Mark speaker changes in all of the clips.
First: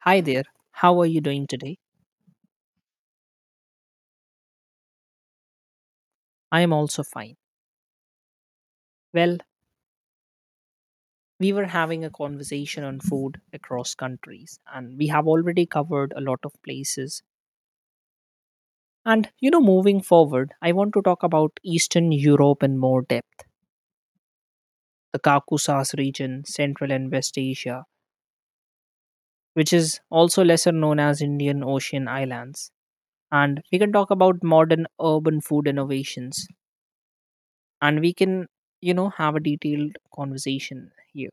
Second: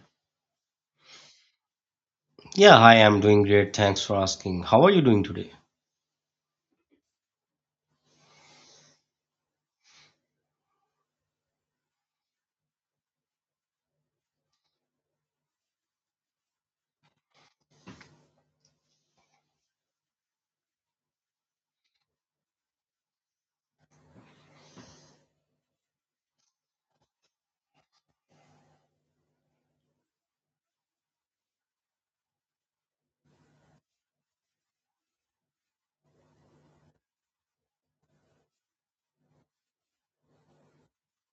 Speaker 1: Hi there, how are you doing today?
Speaker 2: Yeah, hi, I'm doing great. Thanks for asking. How are you doing today?
Speaker 1: I am also fine. Well, we were having a conversation on food across countries, and we have already covered a lot of places. And you know, moving forward, I want to talk about Eastern Europe in more depth, the Caucasus region, Central and West Asia, which is also lesser known as Indian Ocean Islands. And we can talk about modern urban food innovations, and you know, have a detailed conversation here.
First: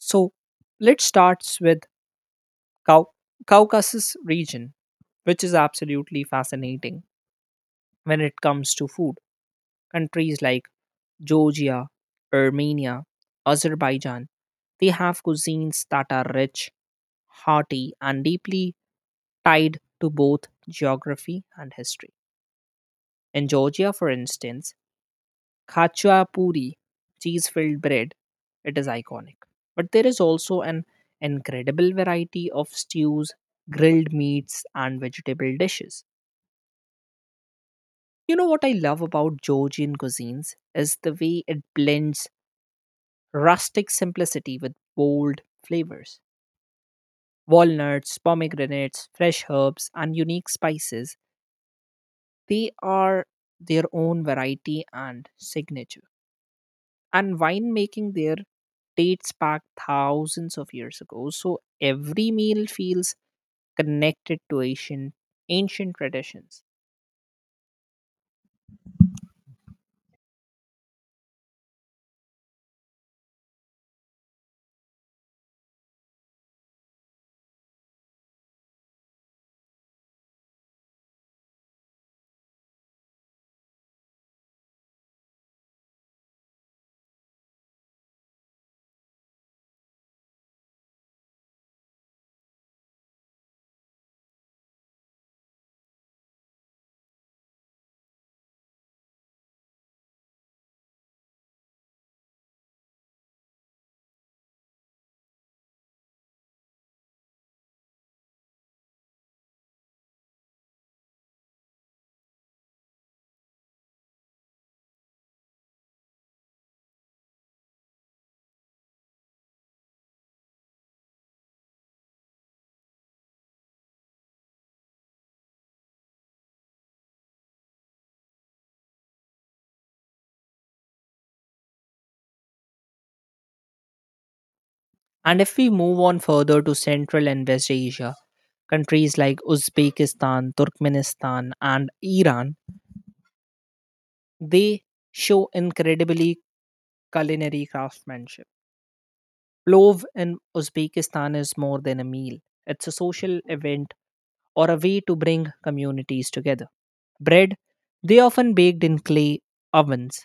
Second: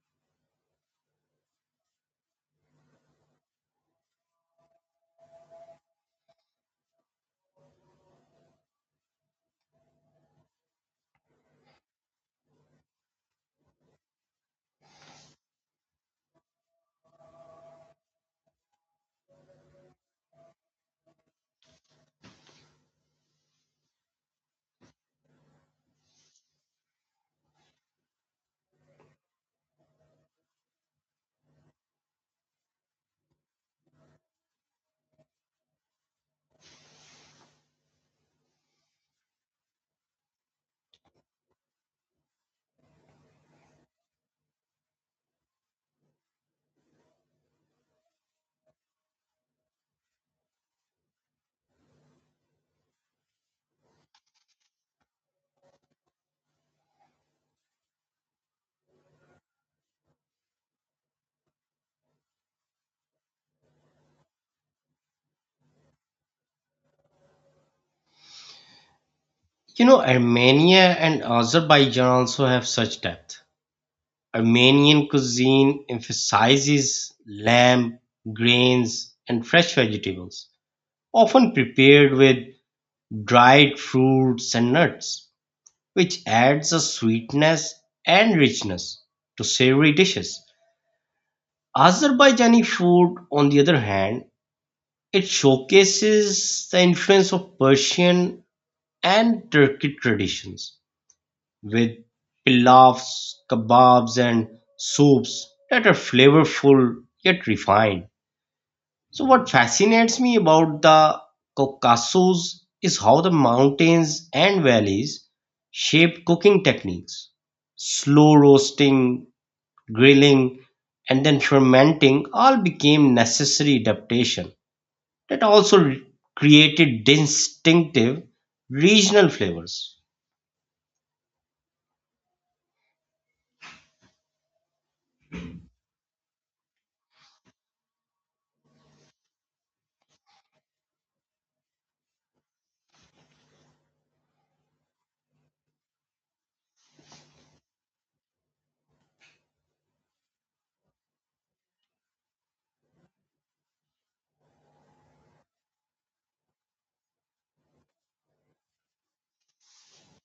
Speaker 1: So let's start with Cau- Caucasus region, which is absolutely fascinating when it comes to food. Countries like Georgia, Armenia, Azerbaijan, they have cuisines that are rich, hearty, and deeply tied to both geography and history. In Georgia, for instance, Khachua puri, cheese filled bread, it is iconic. But there is also an incredible variety of stews, grilled meats, and vegetable dishes. You know what I love about Georgian cuisines is the way it blends rustic simplicity with bold flavors. Walnuts, pomegranates, fresh herbs, and unique spices, they are their own variety and signature. And winemaking there dates back thousands of years ago, so every meal feels connected to ancient traditions.
Speaker 2: You know, Armenia and Azerbaijan also have such depth. Armenian cuisine emphasizes lamb, grains, and fresh vegetables, often prepared with dried fruits and nuts, which adds a sweetness and richness to savory dishes. Azerbaijani food, on the other hand, it showcases the influence of Persian and Turkic traditions, with pilafs, kebabs, and soups that are flavorful yet refined. So, what fascinates me about the Caucasus is how the mountains and valleys shape cooking techniques. Slow roasting, grilling, and then fermenting all became necessary adaptation that also created distinctive regional flavors.
Speaker 1: And if we move on further to Central and West Asia, countries like Uzbekistan, Turkmenistan, and Iran, they show incredibly culinary craftsmanship. Plov in Uzbekistan is more than a meal, it's a social event or a way to bring communities together. Bread, they often baked in clay ovens,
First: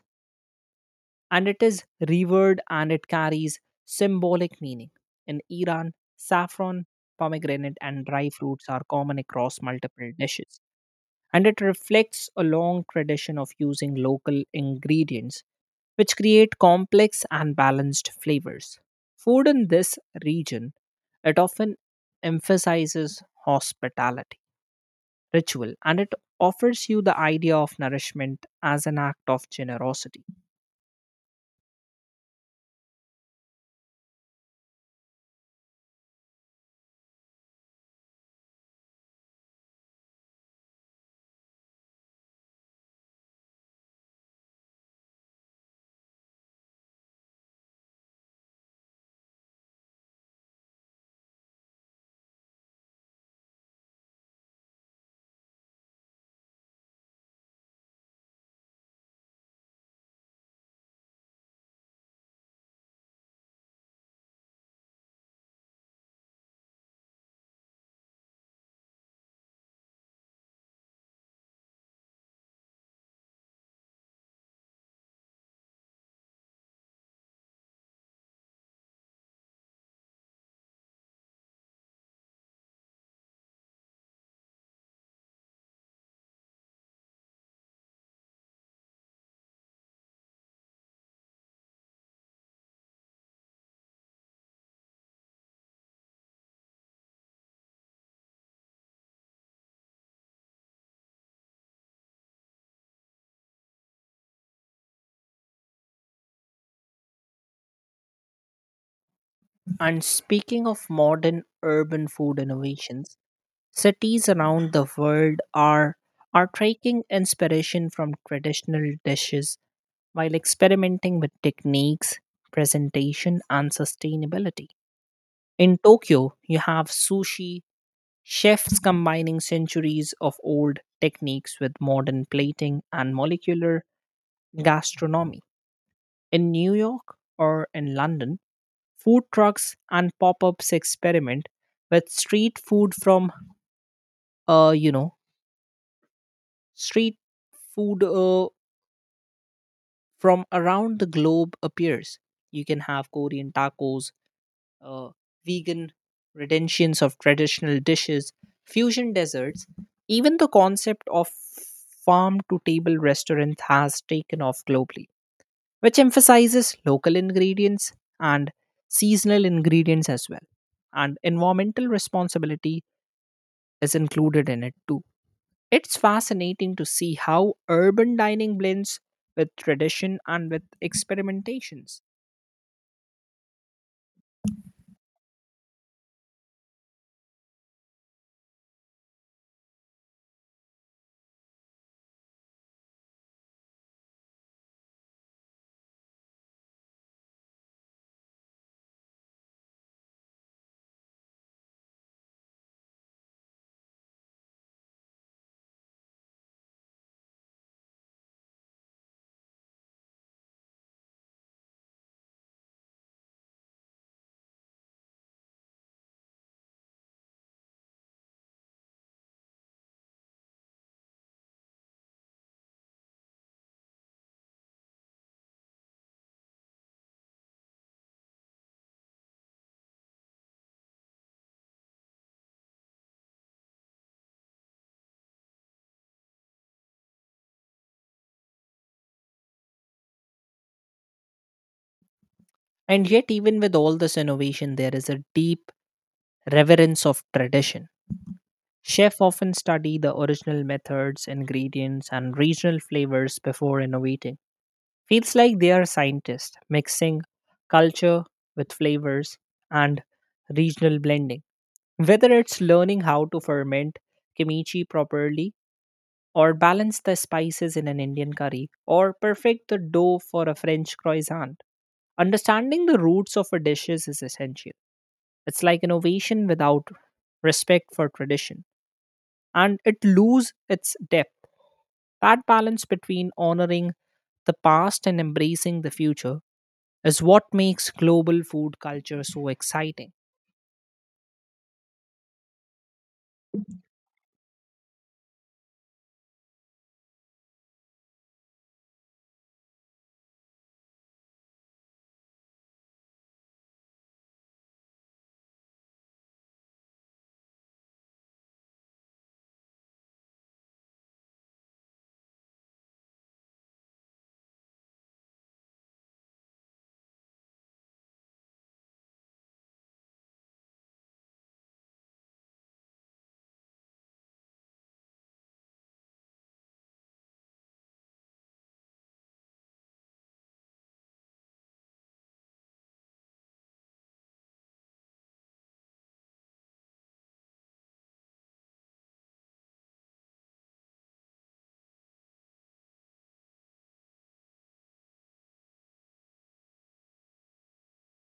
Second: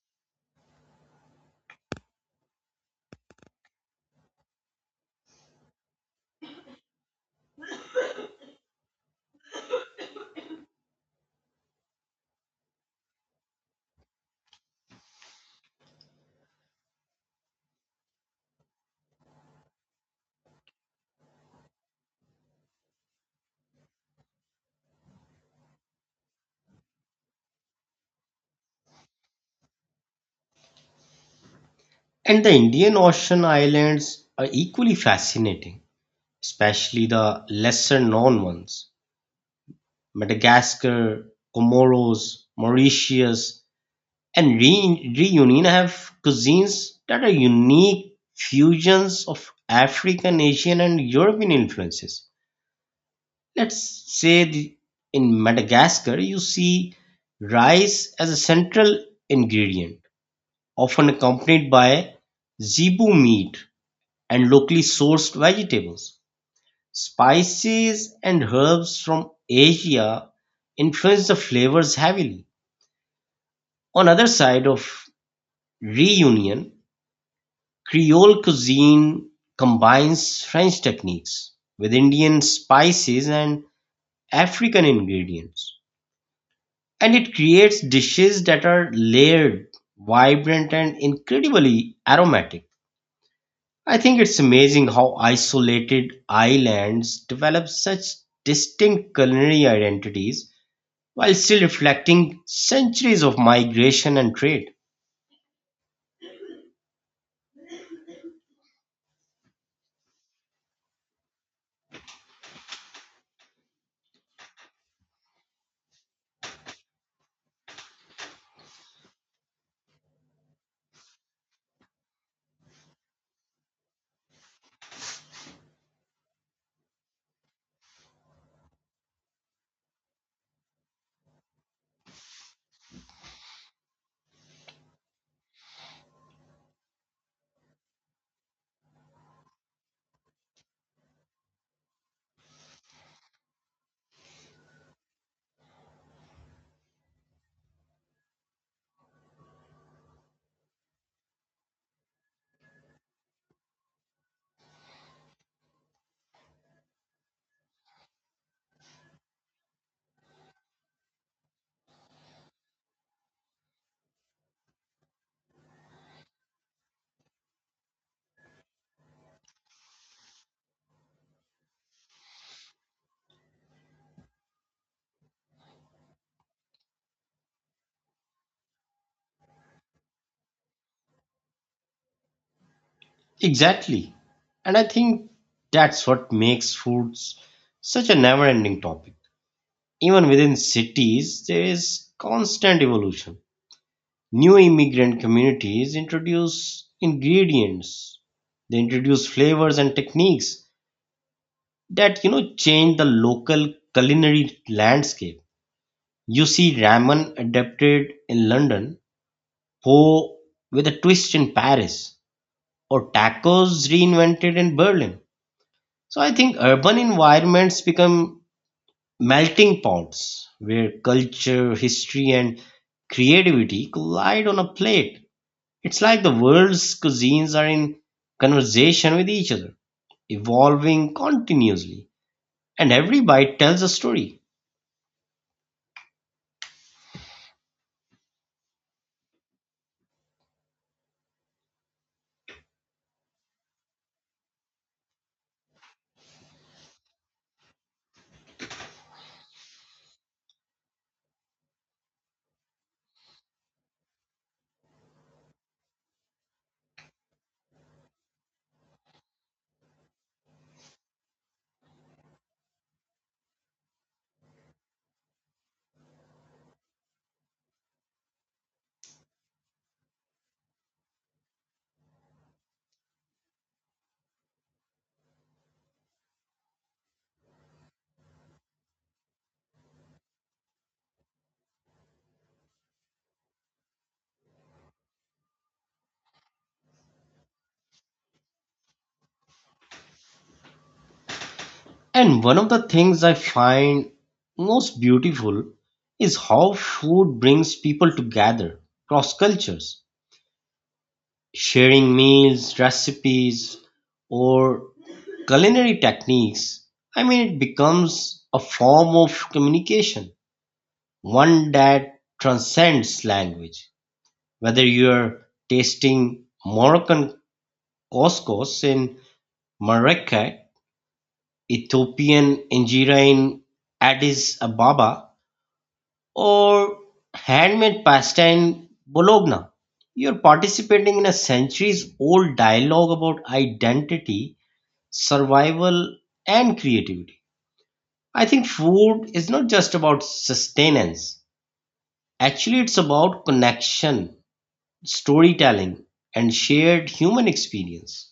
Speaker 1: and it is revered and it carries symbolic meaning. In Iran, saffron, pomegranate, and dry fruits are common across multiple dishes, and it reflects a long tradition of using local ingredients which create complex and balanced flavors. Food in this region, it often emphasizes hospitality, ritual, and it offers you the idea of nourishment as an act of generosity.
Speaker 2: And the Indian Ocean islands are equally fascinating, especially the lesser known ones: Madagascar, Comoros, Mauritius, and Reunion have cuisines that are unique fusions of African, Asian, and European influences. Let's say in Madagascar, you see rice as a central ingredient, often accompanied by zebu meat and locally sourced vegetables, spices, and herbs from Asia influence the flavors heavily. On other side of reunion, Creole cuisine combines French techniques with Indian spices and African ingredients, and it creates dishes that are layered, vibrant, and incredibly aromatic. I think it's amazing how isolated islands develop such distinct culinary identities while still reflecting centuries of migration and trade.
Speaker 1: And speaking of modern urban food innovations, cities around the world are taking inspiration from traditional dishes while experimenting with techniques, presentation and sustainability. In Tokyo, you have sushi chefs combining centuries of old techniques with modern plating and molecular gastronomy. In New York or in London, food trucks and pop-ups experiment with street food from you know street food from around the globe appears. You can have Korean tacos, uh, vegan renditions of traditional dishes, fusion desserts. Even the concept of farm to table restaurant has taken off globally, which emphasizes local ingredients and seasonal ingredients as well. And environmental responsibility is included in it too. It's fascinating to see how urban dining blends with tradition and with experimentations.
Speaker 2: Exactly. And I think that's what makes foods such a never ending topic. Even within cities, there is constant evolution. New immigrant communities introduce ingredients, they introduce flavors and techniques that change the local culinary landscape. You see ramen adapted in London, pho with a twist in Paris, or tacos reinvented in Berlin. So I think urban environments become melting pots where culture, history, and creativity collide on a plate. It's like the world's cuisines are in conversation with each other, evolving continuously, and every bite tells a story.
Speaker 1: And yet, even with all this innovation, there is a deep reverence of tradition. Chefs often study the original methods, ingredients, and regional flavors before innovating. Feels like they are scientists mixing culture with flavors and regional blending. Whether it's learning how to ferment kimchi properly, or balance the spices in an Indian curry, or perfect the dough for a French croissant, understanding the roots of a dishes is essential. It's like innovation without respect for tradition, and it loses its depth. That balance between honoring the past and embracing the future is what makes global food culture so exciting.
Speaker 2: And one of the things I find most beautiful is how food brings people together across cultures, sharing meals, recipes, or culinary techniques. I mean, it becomes a form of communication, one that transcends language. Whether you're tasting Moroccan couscous in Marrakech, Ethiopian injera in Addis Ababa, or handmade pasta in Bologna. You're participating in a centuries old dialogue about identity, survival, and creativity. I think food is not just about sustenance, actually, it's about connection, storytelling, and shared human experience.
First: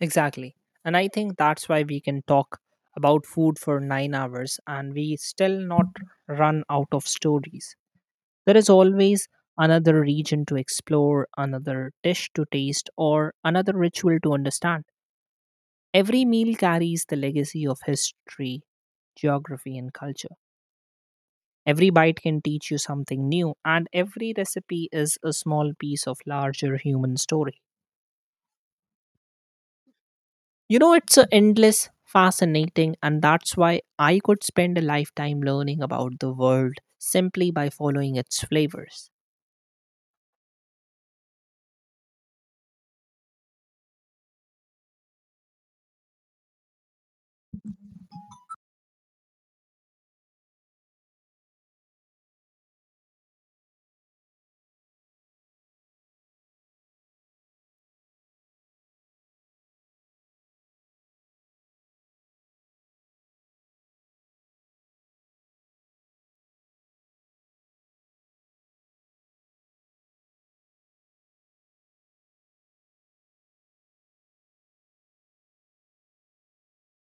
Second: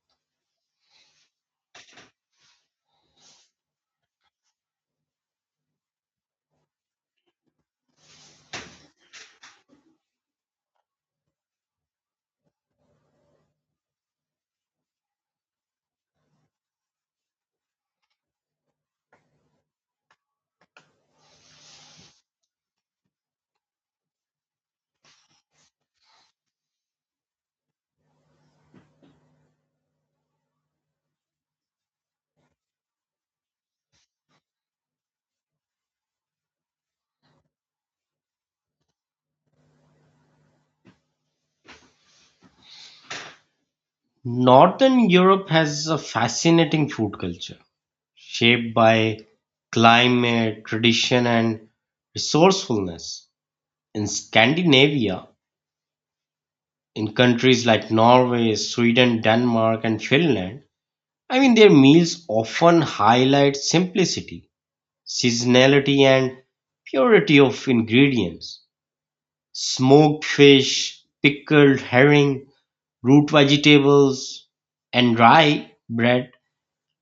Speaker 1: Exactly. And I think that's why we can talk about food for 9 hours and we still not run out of stories. There is always another region to explore, another dish to taste, or another ritual to understand. Every meal carries the legacy of history, geography, and culture. Every bite can teach you something new, and every recipe is a small piece of larger human story. You know, it's a endless, fascinating, and that's why I could spend a lifetime learning about the world simply by following its flavors.
Speaker 2: Northern Europe has a fascinating food culture shaped by climate, tradition, and resourcefulness. In Scandinavia, in countries like Norway, Sweden, Denmark, and Finland, I mean, their meals often highlight simplicity, seasonality, and purity of ingredients. Smoked fish, pickled herring, root vegetables, and rye bread.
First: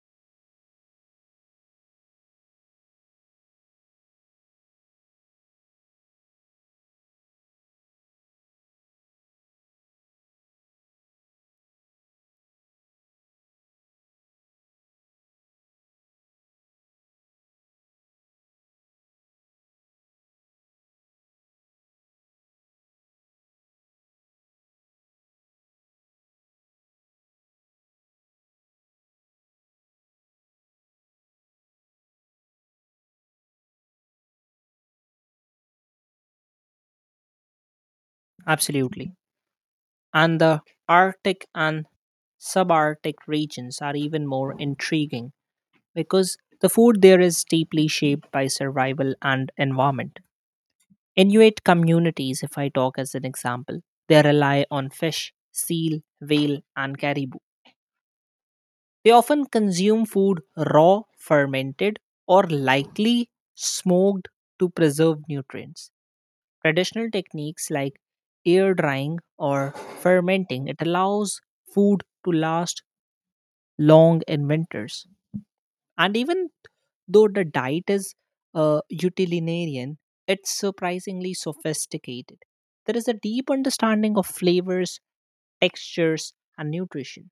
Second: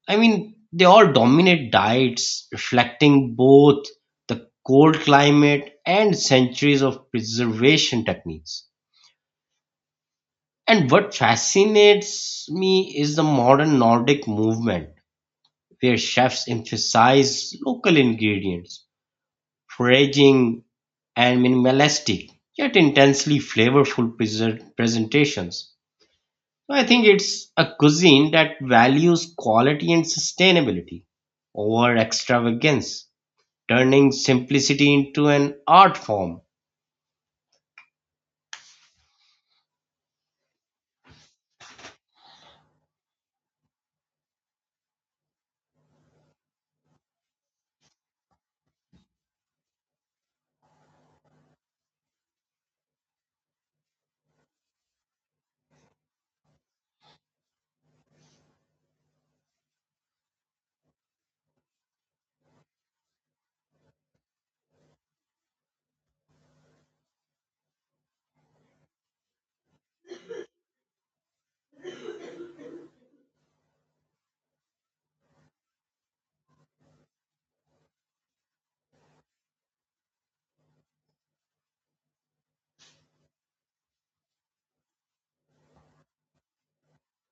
Speaker 2: I mean, they all dominate diets reflecting both the cold climate and centuries of preservation techniques. And what fascinates me is the modern Nordic movement, where chefs emphasize local ingredients, foraging, and minimalistic, yet intensely flavorful presentations. So I think it's a cuisine that values quality and sustainability over extravagance, turning simplicity into an art form.
Speaker 1: Absolutely. And the Arctic and subarctic regions are even more intriguing because the food there is deeply shaped by survival and environment. Inuit communities, if I talk as an example, they rely on fish, seal, whale, and caribou. They often consume food raw, fermented, or likely smoked to preserve nutrients. Traditional techniques like air drying or fermenting it allows food to last long in winters. And even though the diet is utilitarian, it's surprisingly sophisticated. There is a deep understanding of flavors, textures, and nutrition.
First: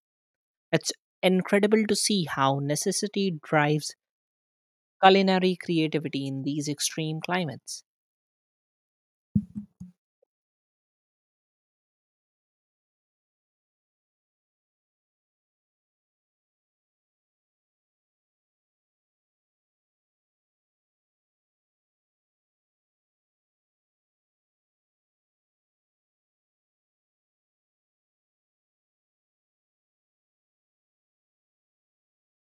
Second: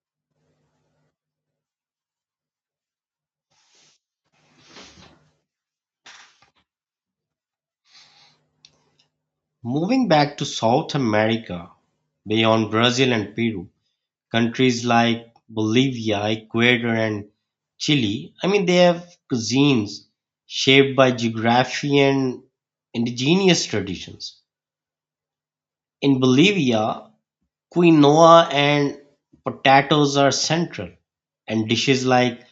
Speaker 1: It's incredible to see how necessity drives culinary creativity in these extreme climates.
Speaker 2: Moving back to South America, beyond Brazil and Peru. Countries like Bolivia, Ecuador, and Chile, I mean, they have cuisines shaped by geography and indigenous traditions. In Bolivia, quinoa and potatoes are central, and dishes like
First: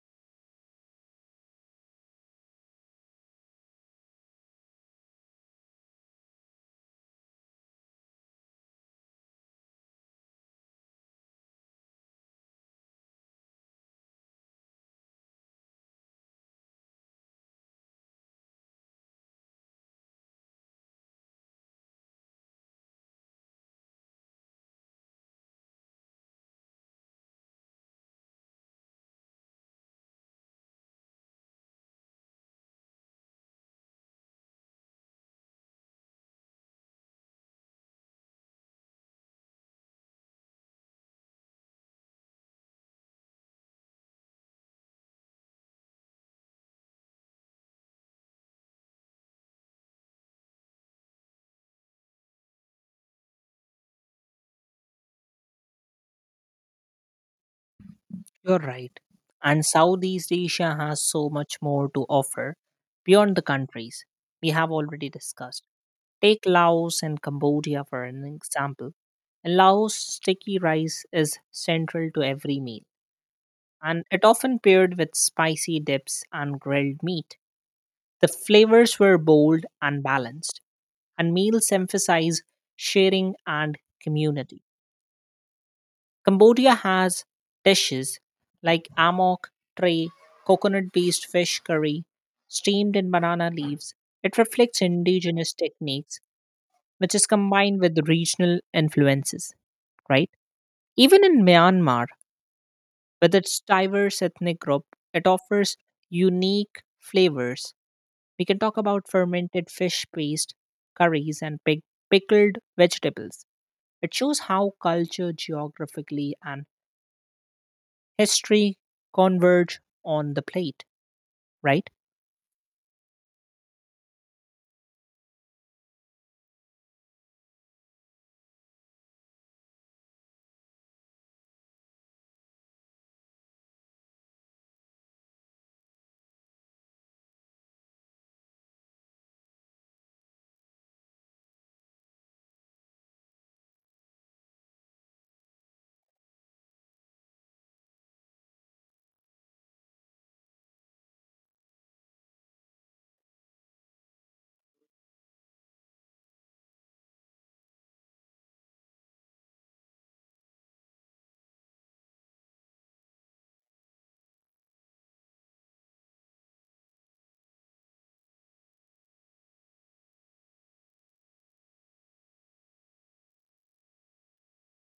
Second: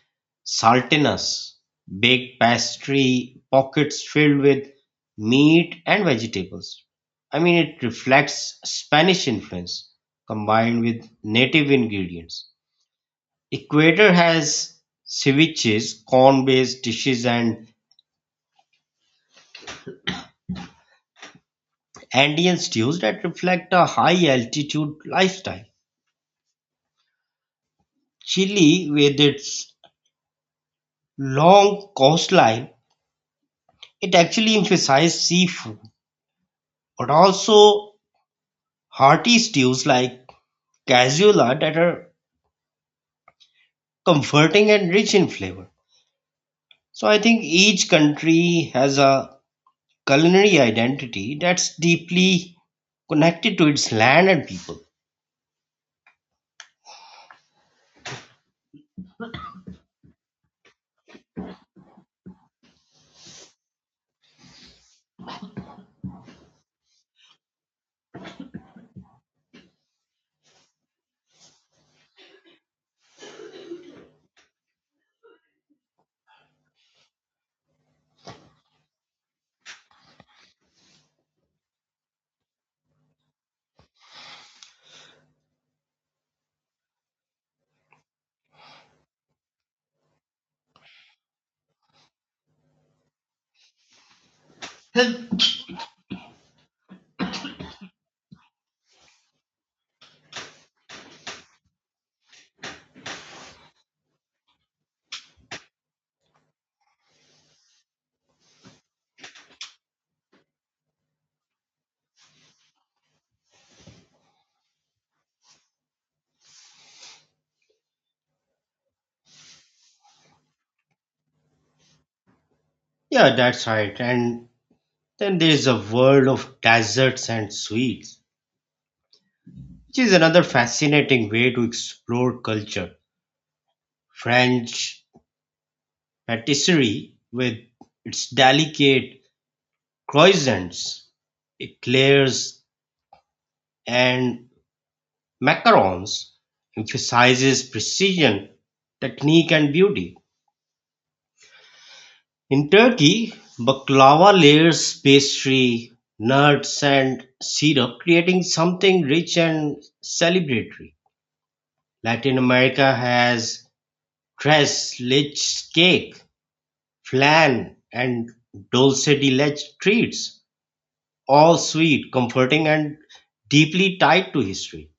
Speaker 2: saltinas, baked pastry, pockets filled with meat and vegetables. I mean, it reflects Spanish influence combined with native ingredients. Ecuador has ceviches, corn-based dishes and Andean stews that reflect a high-altitude lifestyle. Chile, with its long coastline, it actually emphasizes seafood, but also hearty stews like cazuela that are comforting and rich in flavor. So I think each country has a culinary identity that's deeply connected to its land and people.
Speaker 1: You're right. And Southeast Asia has so much more to offer beyond the countries we have already discussed. Take Laos and Cambodia for an example. In Laos, sticky rice is central to every meal, and it often paired with spicy dips and grilled meat. The flavors were bold and balanced, and meals emphasize sharing and community. Cambodia has dishes like amok tray, coconut based fish curry, steamed in banana leaves. It reflects indigenous techniques, which is combined with regional influences, right? Even in Myanmar, with its diverse ethnic group, it offers unique flavors. We can talk about fermented fish paste, curries, and pickled vegetables. It shows how culture geographically and history converge on the plate, right?
Speaker 2: Yeah, that's right. And then there is a world of desserts and sweets, which is another fascinating way to explore culture. French patisserie with its delicate croissants, eclairs, and macarons emphasizes precision, technique, and beauty. In Turkey, baklava layers pastry, nuts, and syrup, creating something rich and celebratory. Latin America has tres leches cake, flan and dulce de leche treats, all sweet, comforting and deeply tied to history.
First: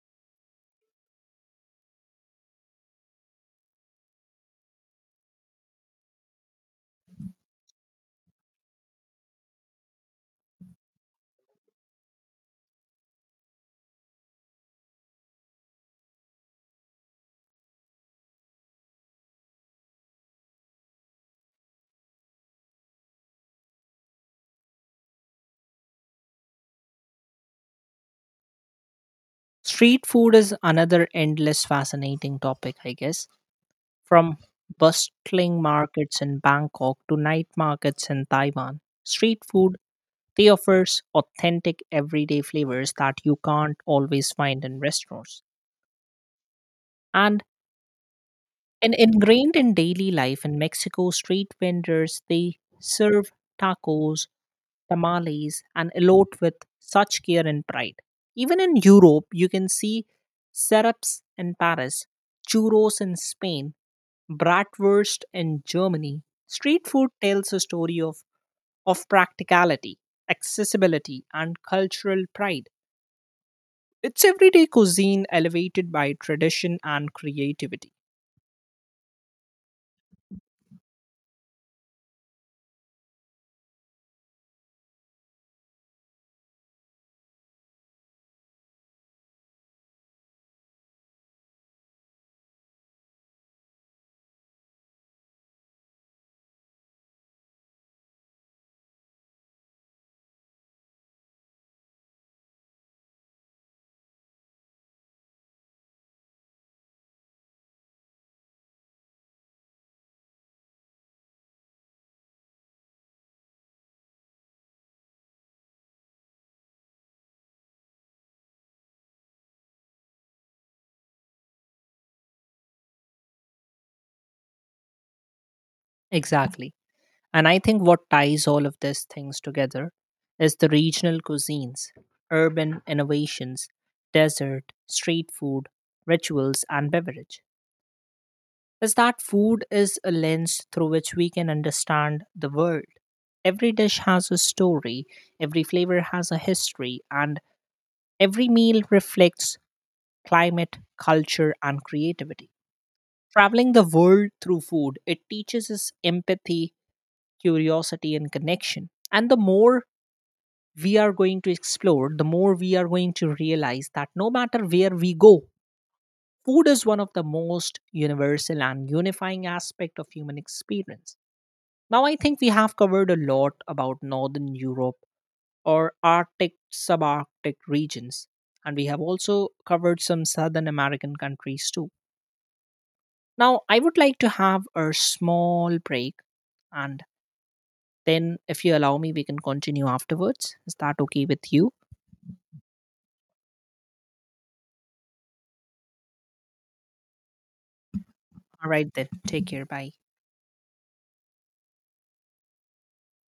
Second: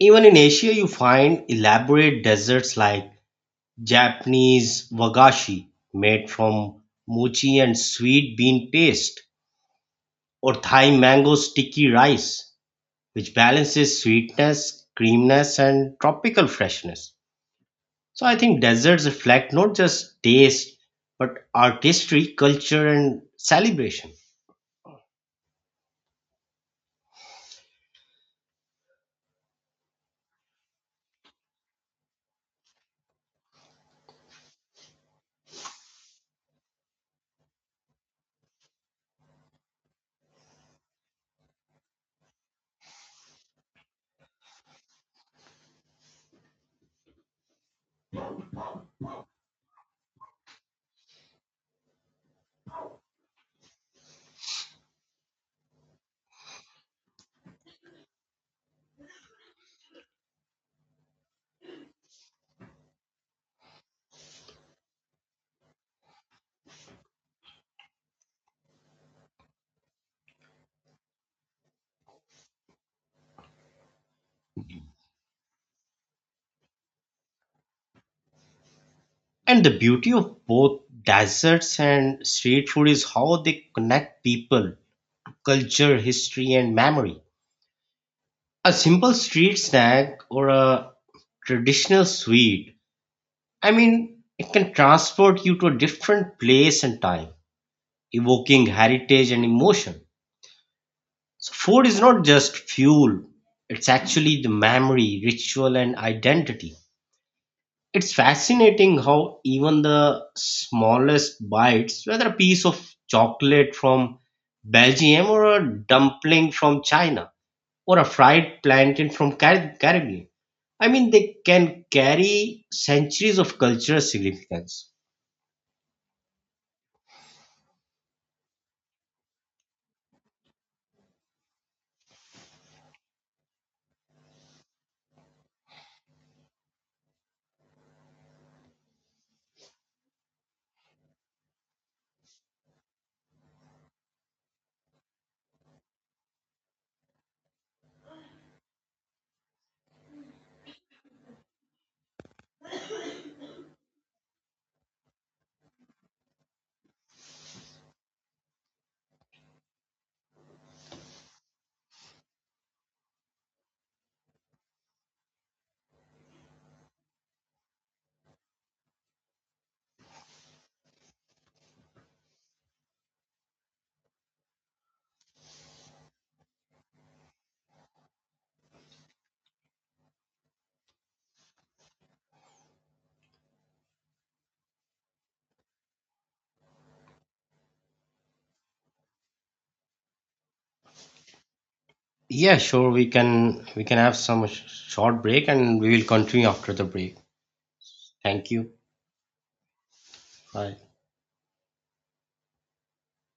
Speaker 2: Even in Asia you find elaborate desserts like Japanese wagashi made from mochi and sweet bean paste or Thai mango sticky rice which balances sweetness, creaminess and tropical freshness. So I think deserts reflect not just taste, but artistry, culture, and celebration.
Speaker 1: Street food is another endless fascinating topic, I guess, from bustling markets in Bangkok to night markets in Taiwan. Street food, they offers authentic everyday flavors that you can't always find in restaurants. And And ingrained in daily life in Mexico, street vendors they serve tacos, tamales, and elote with such care and pride. Even in Europe, you can see syrups in Paris, churros in Spain, bratwurst in Germany. Street food tells a story of practicality, accessibility, and cultural pride. It's everyday cuisine elevated by tradition and creativity.
Speaker 2: And the beauty of both deserts and street food is how they connect people, culture, history, and memory. A simple street snack or a traditional sweet, I mean, it can transport you to a different place and time, evoking heritage and emotion. So, food is not just fuel, it's actually the memory, ritual, and identity. It's fascinating how even the smallest bites, whether a piece of chocolate from Belgium or a dumpling from China or a fried plantain from Caribbean, I mean, they can carry centuries of cultural significance.
Speaker 1: Exactly. And I think what ties all of these things together is the regional cuisines, urban innovations, desert, street food, rituals, and beverage, is that food is a lens through which we can understand the world. Every dish has a story, every flavor has a history, and every meal reflects climate, culture, and creativity. Traveling the world through food, it teaches us empathy, curiosity, and connection. And the more we are going to explore, the more we are going to realize that no matter where we go, food is one of the most universal and unifying aspect of human experience. Now, I think we have covered a lot about Northern Europe or Arctic subarctic regions, and we have also covered some Southern American countries too. Now, I would like to have a small break, and then if you allow me, we can continue afterwards. Is that okay with you?
Speaker 2: Yeah, sure. We can have some short break and we will continue after the break. Thank
Speaker 1: All
Speaker 2: you.
Speaker 1: right, then, take care. Bye.
Speaker 2: Bye.